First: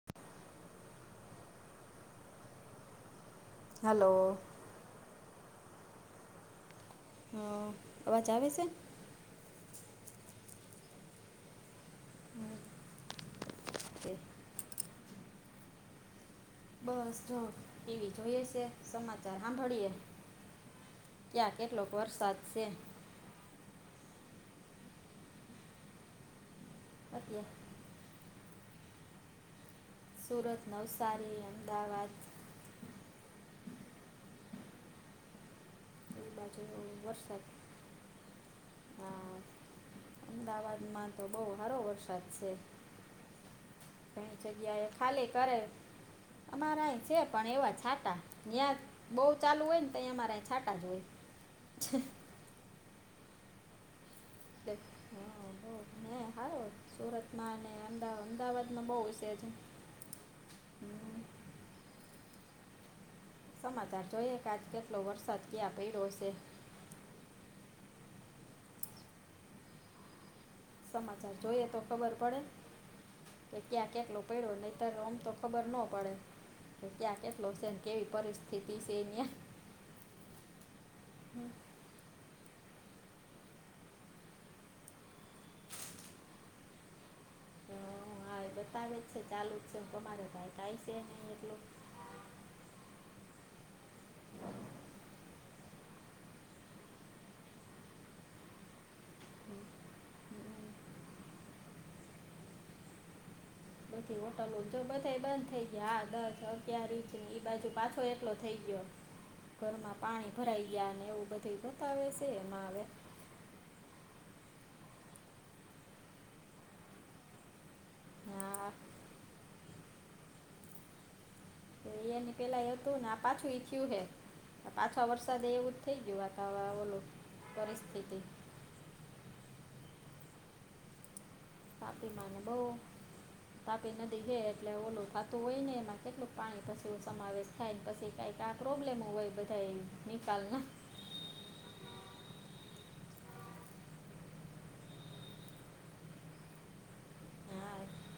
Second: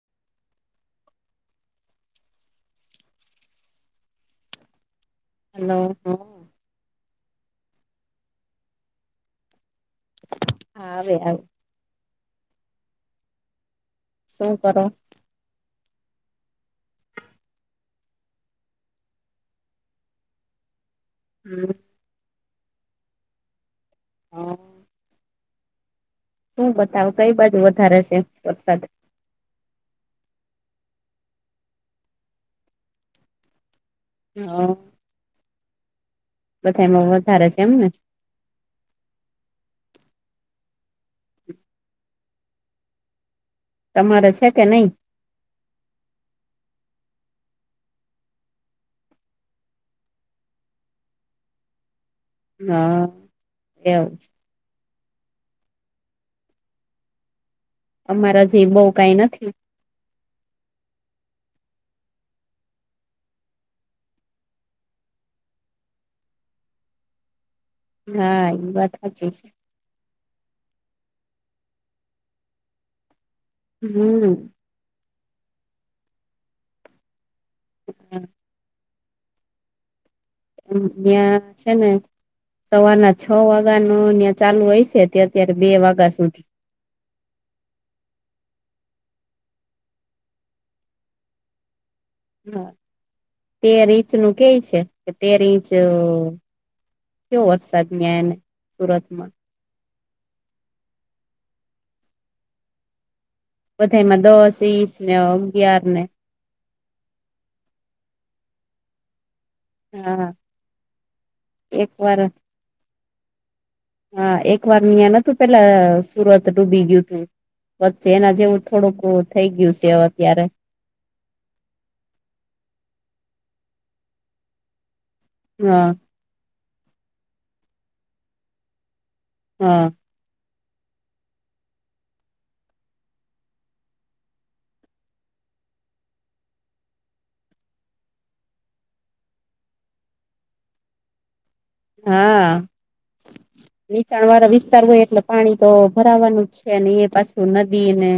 [inaudible] હાલો. Hello હ. હ અવાજ આવે છે. હા આવે આવે. હ તે [unintelligible] શું કરો. બસ જો ટીવી જોઈએ છે સમાચાર સાંભળીએ. ત્યાં હમ કેટલો વરસાદ છે. હમ. શું બતાવ કઈ અત્યારે બાજુ વધારે છે વરસાદ. સુરત નવસારી અમદાવાદ. હા [unintelligible] એ બાજુ બધા એમાં વરસાદ વધારે છે એમને. હા અમદાવાદમાં તો બહુ હારો વરસાદ છે. તમારે કઈ છે કે જગ્યા નહી એ ખાલી કરે અમારાય છે પણ એવા છાટા ત્યાં. બહ ચાલુ હોય ને તો અહીંયા અમારે છાટ જ હોય. હા કેવું છે. હ બ હ હ [unintelligible] સુરતમાં અને અમદા અમારે હજી બઉ અમદાવાદમાં બહુ કઈ છે. નથી હમ સમાચાર જોઈએ કે આજ કેટલો વરસાદ ક્યાં પડ્યો છે. હા એ વાત હાચી છે. સમાચાર જોઈએ તો ખબર પડે કે ક્યાં કેટલો હમ પડ્યો નહીતર આમ તો. ખબર ન પડે કે ક્યાં કેટલો છેને કેવી પરિસ્થિતિ છે અહીંયા. ત્યાં છે ને. સવારના છ વાગ્યા નું ચાલુ હોય છે તે અત્યારે બે વાગ્યા સુધી હવે બતાવે જ છે ચાલુ જ છે તમારે ભાઈ કાય છે નહી એટલું હા તેર ઇંચ નું કેય છે કે તેર ઇંચ કયો વરસાદ ન્યાંને સુરત માં બધી બધામાં દસ હોટલો જો વીસ ને બધ બંધ થઈ અગિયાર ગયા ને હા દસ ત્યારે એઈ બાજુ પાછો એકલો થઈ ગયો. ઘરમાં હા પાણી ભરાઈ ગયા ને એવું બધું એક બતાવે વાર છે એમાં આવે હા એક વાર નહિં તું પેલા સુરત ડૂબી ગયું તું વચ્ચે એના જેવું હા થોડુંક થઈ ગયું છે અત્યારે તો એની પેલા એવ હતું ને આ પાછું ઈ થયું હે પાછા વરસાદ એવું જ હા થઈ ગયું આ ખાવા ઓલું પરિસ્થિતિ. હા. તાપીમાનુ બઉ તાપી નદી હે એટલે ઓલું ખાતું હોય ને એમાં કેટલું પાણી પછી સમાવેશ થાય ને પછી કાંઈક આ પ્રોબ્લેમ હો હોય એ બધા નિકાલના હા. [unintelligible] [inaudible] નીચાણ વાળા વિસ્તાર હોય એટલે પાણી તો ભરાવાનું જ છે અને એ પાછું હા નદી ને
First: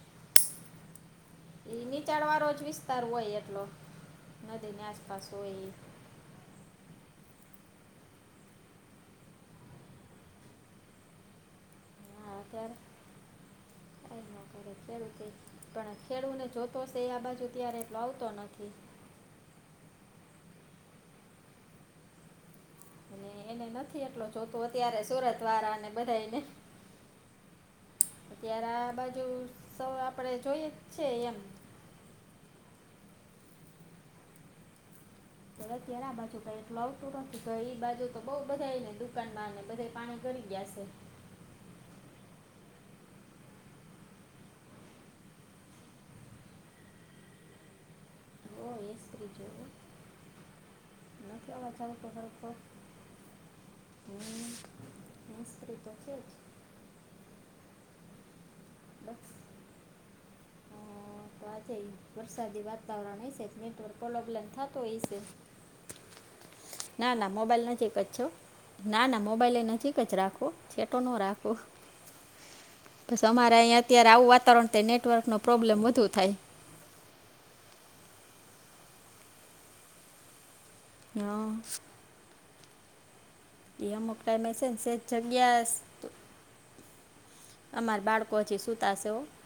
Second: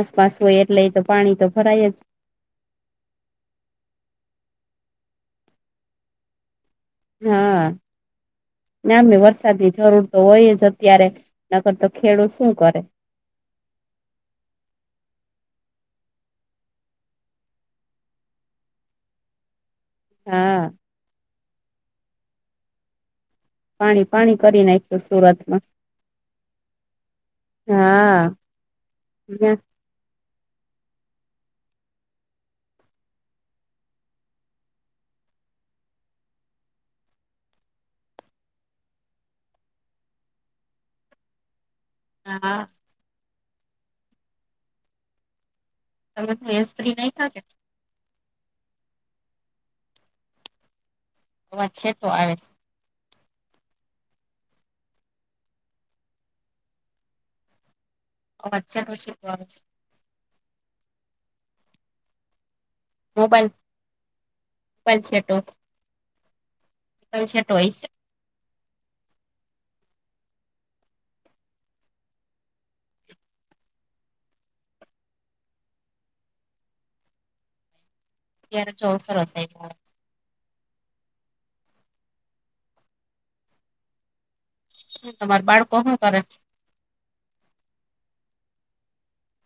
આસપાસ હોય એટલે એ તો પાણી તો એ ભરાય જ નીચાણ વાળો જ વિસ્તાર હોય એટલો નદીની આસપાસ હોય એ હા ત્યાં વરસાદ ની જરૂર તો હોય જ અત્યારે નકર તો ખેડૂ શું કરે? હમ [unintelligible] ખેડુતે પણ ખેડૂુ ને જોતોશે આ બાજુ ત્યારે એટલો આવતો નથી. હા. અને એને પાણી નથી એટલો પાણી કરી જોતું નાખ્યું અત્યારે સુરત સુરતમાં વાળાને બધાને હા આ બાજુ સૌ આપણે જોઈએ જ છે એમ હવેત્ય્યારે આ બાજુ કઈટું આવતું નતું તો એઈ બાજુ તો બઉ બધા ને દુકાનમાં ને બધા પાણી ચડિગયા છે. હા ું એ સ્ત્રી નહી થાય. ઓ એસ રી જો [unintelligible] અવાજ છેટો આવે હ મસ્તીછે. અ્ચાછી બસ [unintelligible] અ, તો વરસાદી વાતાવરણ હ મોબાઈલ છે નેટવર્ પ્રોબ્લેમ થતો હોય મોબાઈલ છે. છેટો ના ના છેટો મોબાઈલ હોય છે નજીક જ છો ના ના મોબાઈલ એ નજીક જ રાખો છેટો ન રાખો બસ અમારે અહીંયા અત્યારે આવું વાતાવરણ નેટવર્કનો પ્રોબ્લેમ વધુ થાય. અત્યારે ચોસ રસાય હા એ અમુક ટાઈમે હ છે ને શ શું તમાર જગ્યા બાળકો શું કરે અમાર બાળકો હછ સુુંતાશેવ-'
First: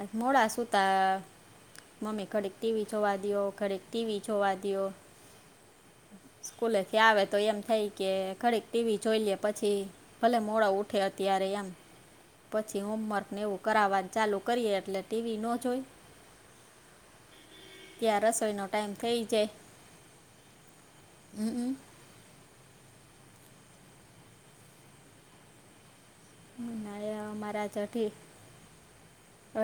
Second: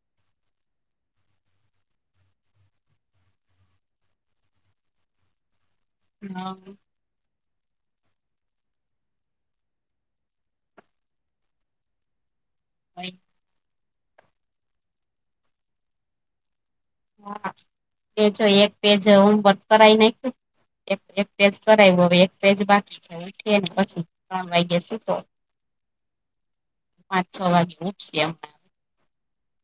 આ મોડા સુુંતા મમ્મી ઘડિક ટીવી જોવા દે ઘડિક ટીવી જેવાદે સ્કૂલે થી આવે તો એમ થઈ કે ખડીક ટીવી જોઈ લે પછી ભલે મોડા ઉઠે અત્યારે એમ પછી હોમવર્કને એવું કરાવવાનું ચાલુ કરીએ એટલે ટીવી ન જોઈ. હા ત્યાં એ જો રસોઈનો એક ટાઈમ પેજ થઈ હું જાય કરાવ ન એક પેજ હમ, કરાયું હવે એક બે જ બાકી છે. ઉઠીયે ને પછી ત્રણ વાગ્યા સુતો. હમ ના એ પાંચ છ અમારા જ વાગે ઉઠ અઢી છે એમ.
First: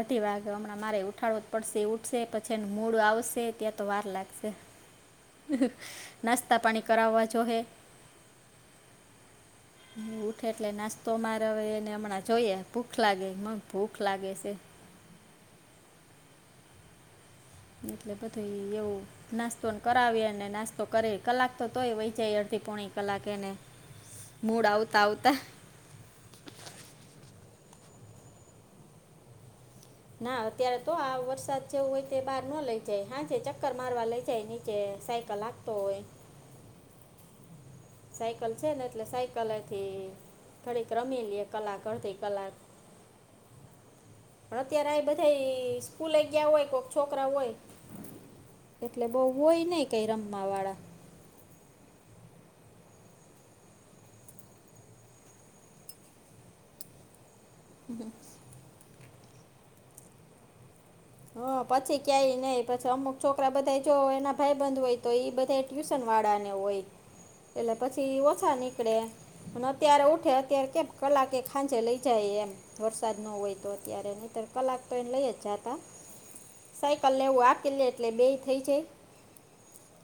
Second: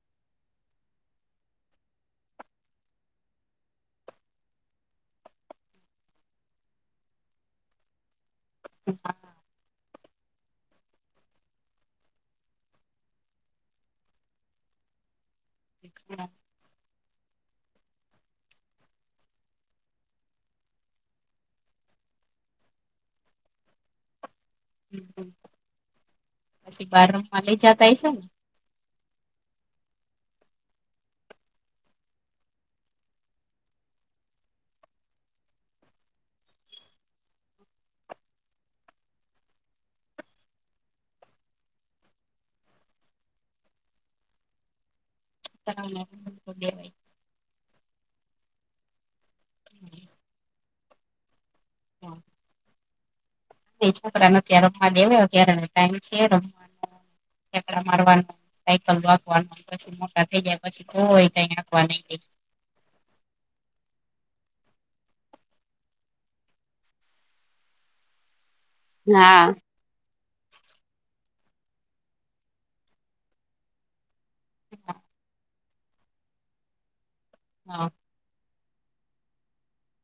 અઢી વાગે હમણાં મારે ઉઠાડવો જ પડશે ઉઠશે પછી એ મૂડ આવશે ત્યાં તો વાર લાગશે. નાસ્તા પાણી કરાવવા જો હે. હચા [inaudible] હ [inaudible] હ ઉઠે એટલે નાસ્તો મારવે એને હમણાં જોઈએ ભૂખ લાગે, મને ભૂખ લાગે,, પઠ [inaudible] હા [inaudible] મતલબ થઈ એવું. નાસ્તોને કરાવી અને નાસ્તો કરે કલાક તો તોય વહી જાય અડધી પોણી કલાક એને. મૂડ આવતા આવતા. પછી બાર રમ માં લઈ જતા હઈ છે ને? ના અત્યારે તો આ વરસાદ જેવું હોય તે બહાર ન લઈ જાય, હા જે ચક્કર મારવા લઇ જાય નીચે સાય કલાક તો હોય સાયકલ છે ને એટલે સાયકલથી થડીક રમીલીએ કલાક અરથી કલાક, [unintelligible] પણ અત્યારે આ બધ થઈ સ્કૂલે ગયા હોય છો છોકરાઓ હોય એટલે બહુ હોય નહ કઈ રમવા વાળા. હમ છોકરા ન ત્યાં રૂમમાં દેવાય અત્યારે એનો ટાઈમ છે રૂમ [inaudible] ઠેકડા મારવાનું. સાયકલ વાગવાનુ, પછી મોટા થઈ જાય પછી [inaudible] હ નહી પછી દે ક્યાંય નહી પછી અમુક છોકરા બધા જો એના ભાઈ બંધ હોય તો એ બધા ટ્યુશન વાળાને હોય. એટલે પછી એ ઓછા નીકળે હા હ અત્યારે ઉઠે અત્યારે કેમ કલાકે ખાંજે લઇ જાય એમ વરસાદ ન હોય તો અત્યારે ન, ર કલાક તો એને લઈ જ જાતા સાયકલ લેવું આપી લે હા એટલે બે થઈ જાય.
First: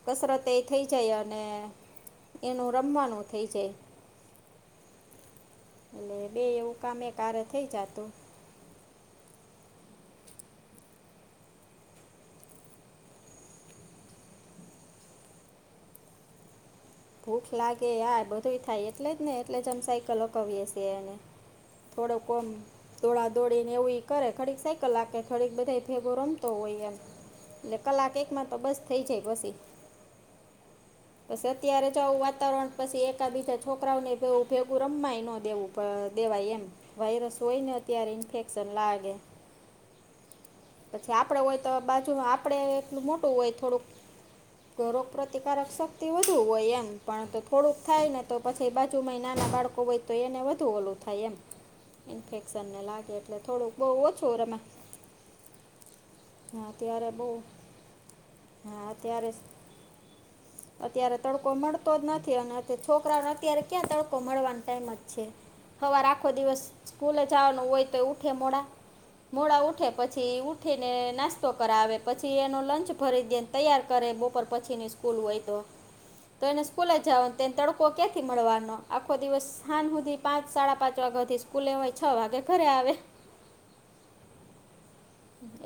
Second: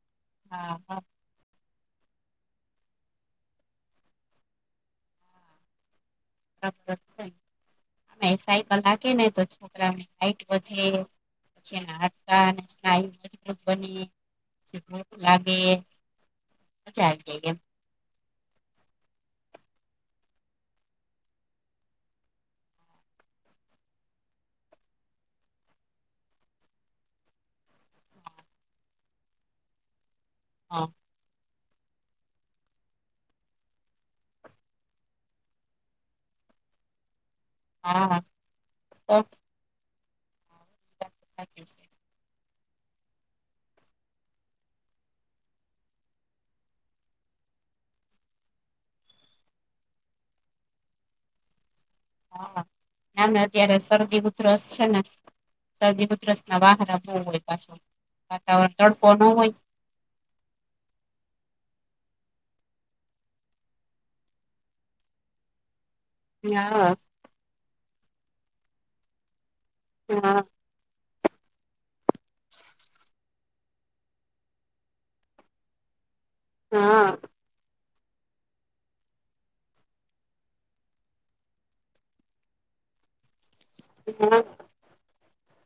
કસરત એ હા થઈ હા જાય અને એનું રમવાનું થઈ જાય. એટલે બેય [inaudible] સાઈકલ હાંકે ને તો છોકરાઓની હાઇટ વધે, પછીના હાડકાં અને સ્નાયુ મજબુત બને. [inaudible] લાગે મજા આવી જાય ભૂખ એમ લાગે આ બધું થાય એટલે જ ને, એટલે જ અમ સાયકલ અપાવીય છે એને. થોડો કોમ દોડા દોડી ને એવું કરે, ખડીક સાયકલે હાંકે ખડીક બધા ભેગો રમતો હોય એમ. એટલે કલાક એકમાં તો બસ થઈ જાય પછી. હા પછ અત્યારે જવું વાતાવરણ પછી એકા બીજા છોકરાઓને ભેગું રમાય ન દેવું દેવાય એમ. વાયરસ હોય ને અત્યારે હા ઇન્ફેક્શન લાગે. તો પછી આપડ હોય સાચી તો છે બાજુ ન આપણે એટલું મોટું હોય થોડુંક, તો રોગ પ્રતિકારક શક્તિ વધ વધું હોય એમ પણ તો થોડુંક થાય ને તો પછી બાજુમાં નાના બાળકો હોય તો એને વધુ ઓલું થાય એમ. હા ઇન્ફેક્શનને લાગે એને એટલે થોડુંક અત્યારે બહુ શરદી ઓછું રમે ઉધરસ છે ને શરદી ઉધરસ ના હા વાહાર ત્યારે બહુ હોય પાછું વાતાવરણ હા તડકો ન ત્યારે હોય, અત્યારે! તડકો મળતો જ નથી અને છોકરાને અત્યારે ક્યાં તડકો મળવાનો ટાઈમ જ છે. હવારે આખો દિવસ હા સ્કૂલે જવાનું હોય તો ઉઠે મોડા, મોડા ઉઠે પછી હા ઉઠીને નાસ્તો કરાવે પછી એનો લંચ ભરી દેને તૈયાર કરે બપોર પછીની સ્કૂલ હોય તો તો એને સ્કૂલે હા જવા તેને તડ ક્યાંથી મળવાનો આખો દિવસ સાજ સુધી પાંચ સાડા પાંચ વાગ્યા થી સ્કૂલવાય છ વાગે ઘરે આવે [unintelligible] હમ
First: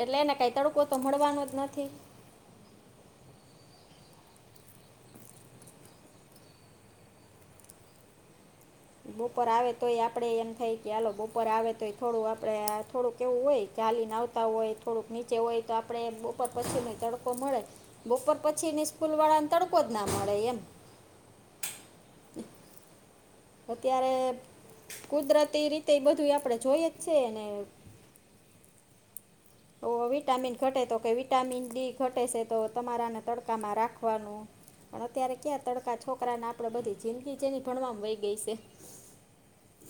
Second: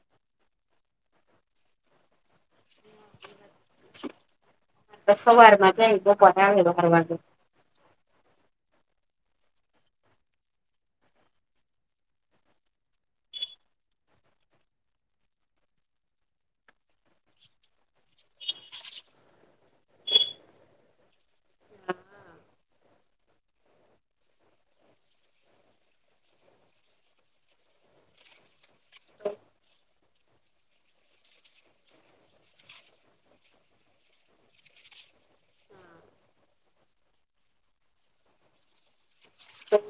એટલે એને કઈ તડકો તો મળવાનો જ નથી સવારમાં જાય બપોરે આવે બાર વાગે બપોર આવે તોય આપડે એમ થાય કે આાલો બપોર આવે તોય થોડું આપડે થોડું કેવું હોય ચાલી ના આવ હોય થોડુંક નીચે હોય તો આપણે બપોર પછીનો તડકો મળે બપોર પછીની સ્કૂલ વાળા ને તડકો જ ના મળે એમ અત્યારે કુદરતી રીતે એ બધું આપણે જોઈએ જ છે ને હો વિટામિન ઘટે તો કે વિટામિન ડી ઘટે છે તો તમારે આને તડકામાં રાખવાનું પણ અત્યારે ક્યાં તડકા છોકરાને આપડે બધી જિંદગી જેની ભણવાવામાં વય ગઈ છે હમ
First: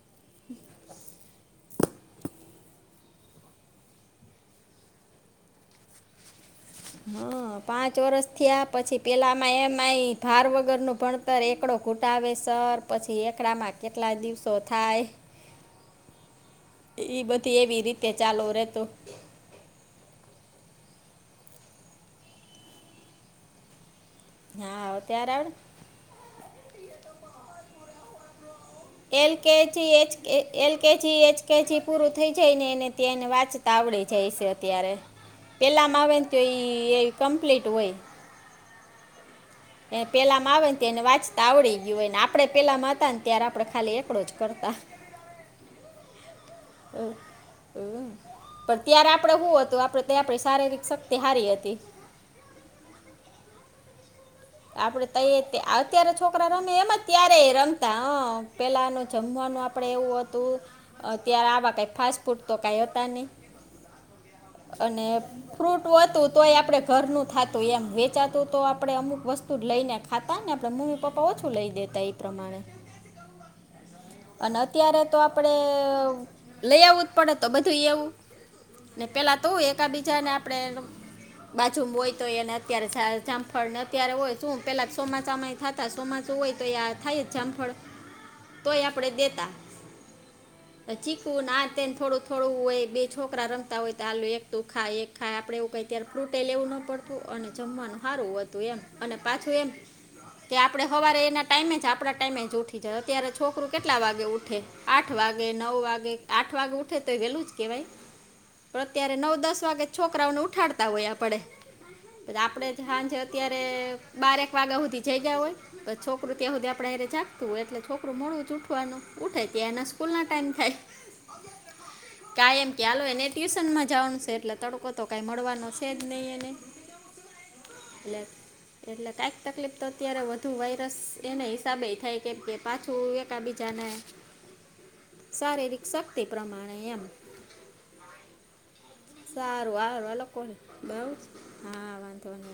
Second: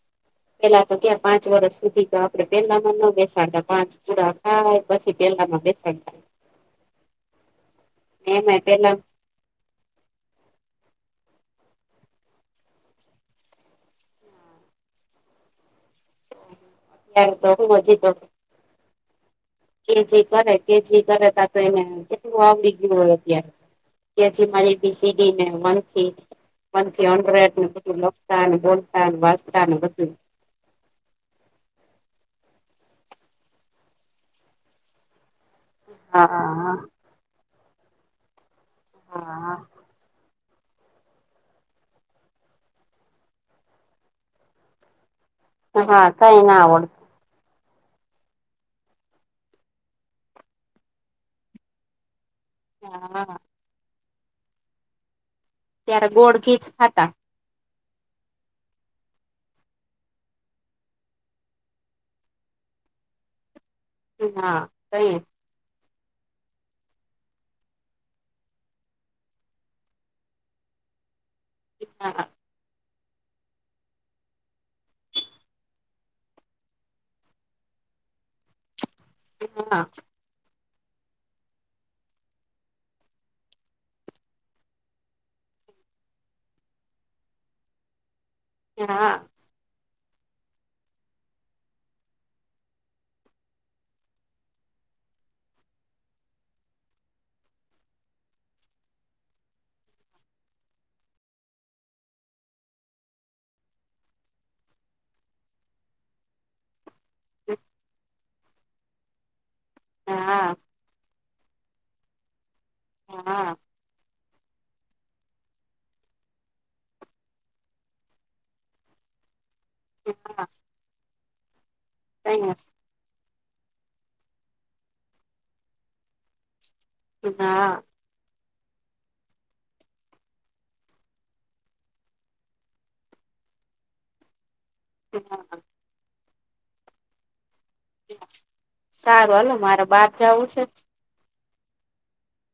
[inaudible] પેલા તો ક્યાં પાંચ વર્ષ સુધી તો આપડે પેહલામાં ન બેસાતા પાંચ પુરા થાય પછી પહેલામા બેસાડતા હા પાંચ વર્ષ થયા પછી પેલા એમાય માય ભાર વગર નું ભણતર એકડો ઘૂટાવે સર પછી એકડા માં કેટલાય દિવસો થાય ઈ ત્યારે તો બધી હું એવી હજી રીતે તો ચાલુ રહેતું કેજી કરે કેજી કરે તા તો એને કેટલું આવડી ગયું હોય અત્યારે કે અજી મારે હા અત્યારે એબીસીડી ને આવડે વન થી વન થી હન્ડ્રેડ ને બધું લખતા ને બોલતા વાચતાને બધું એલ કેજી એચ કેજી પૂરું થઈ જાય ને એને ત્યાં એને વાંચતા આવડી જાય છે અત્યારે પેલા માં આવે ને તો એ હા એ કમ્પ્લીટ હોય હા એને પેલામાં આવે ને એને વાંચતા આવડી ગયું હોય ને આપડણે પેલામાં હતા ને ત્યારે આપડે ખાલી એકડો જ કરતા હા કઈ ના આવડ પણ ત્યારે આપણે શું હતું આપણે આપણે શારીરિક શક્તિ સારી હતી હા આપડે ત ત્યારે અત્યારે ગોળ છોકરા ઘીચ રમે એમ જ ખાતા ત્યા રમતા હ પેલાનું જમવાનું આપડે એવું હતું અ ત્યારે આવા કઈ ફાસ્ટ ફૂડ તો કઈ હતા નહી હા અને તઈ ફ્રૂટ હતું તો એ આપડે ઘરનું થાતું એમ વેચાતું તો આપડે અમુક વસ્તુ વસ્તુ લઈને ખાતા ને આપડે મમ્મી પપ્પા ઓછું લઈ દેતા એ હા પ્રમાણે અને અત્યારે તો આપણે લઈ આવવું જ પડે તો બધું એવું ને પેલા તો એક બીજાને આપણે બાજુમાં હોય તો એને અત્યારે જામફળ ને અત્યારે હોય શું પેલા ચોમાસામાં થતા ચોમાસું હોય તો એ થાય જ જામફળ તોય આપણે હા દેતા ચીખવું ના તેને થોડું થોડું હોય બે છોકરા રંગતા હોય તો આલું એક તું ખાય ખાય આપડે એવું કઈ ત્યારે ફ્રૂટે લેવું ન પડતું અને જમવાનું સારું હતું એમ અને પાછું એમ કે આપડે સવારે એના ટાઈમે જ આપડા ટાઈમે જ ઉઠી જ અત્યારે છોકરું કેટલા વાગે ઉઠે આઠ વાગે નવ વાગે આઠ વાગે ઉઠે તો વેલું જ કેવાય તો અત્યારે નવ દસ વાગે છોકરાઓને હા ઉઠાડતા હોય પડે પ આપડે સાંજ હા અત્યારે બારેક વાગ્યા સુધી જઈ ગયા હોય છ છોકર ત્યાં સુધી આપડે એ જાગતું હોય એટલે છોકું મળું જ ઉઠવાનું ઉઠે ત્યાં એના સ્કૂલ ના ટાઈમ થાય કઈ ના કાયમ કેાલો એને ટ્યુશન માં જવાનું છે એટલે તડકો તો કાંઈ મળવાનો છે જ નહીં એને હા એટલે- એટલે કાંક તકલીફ તો અત્યારે વધુ વાયરસ એના હિસાબે થાય કેમ કે પાછું એકા બીજા ના- [inaudible] હ [unintelligible] શારીરિક શક્તિ પ્રમાણેયમ- સારું હલો મારે બાર હારું આ લોકો જવું છે. બહુ જ- હા વાન તોન-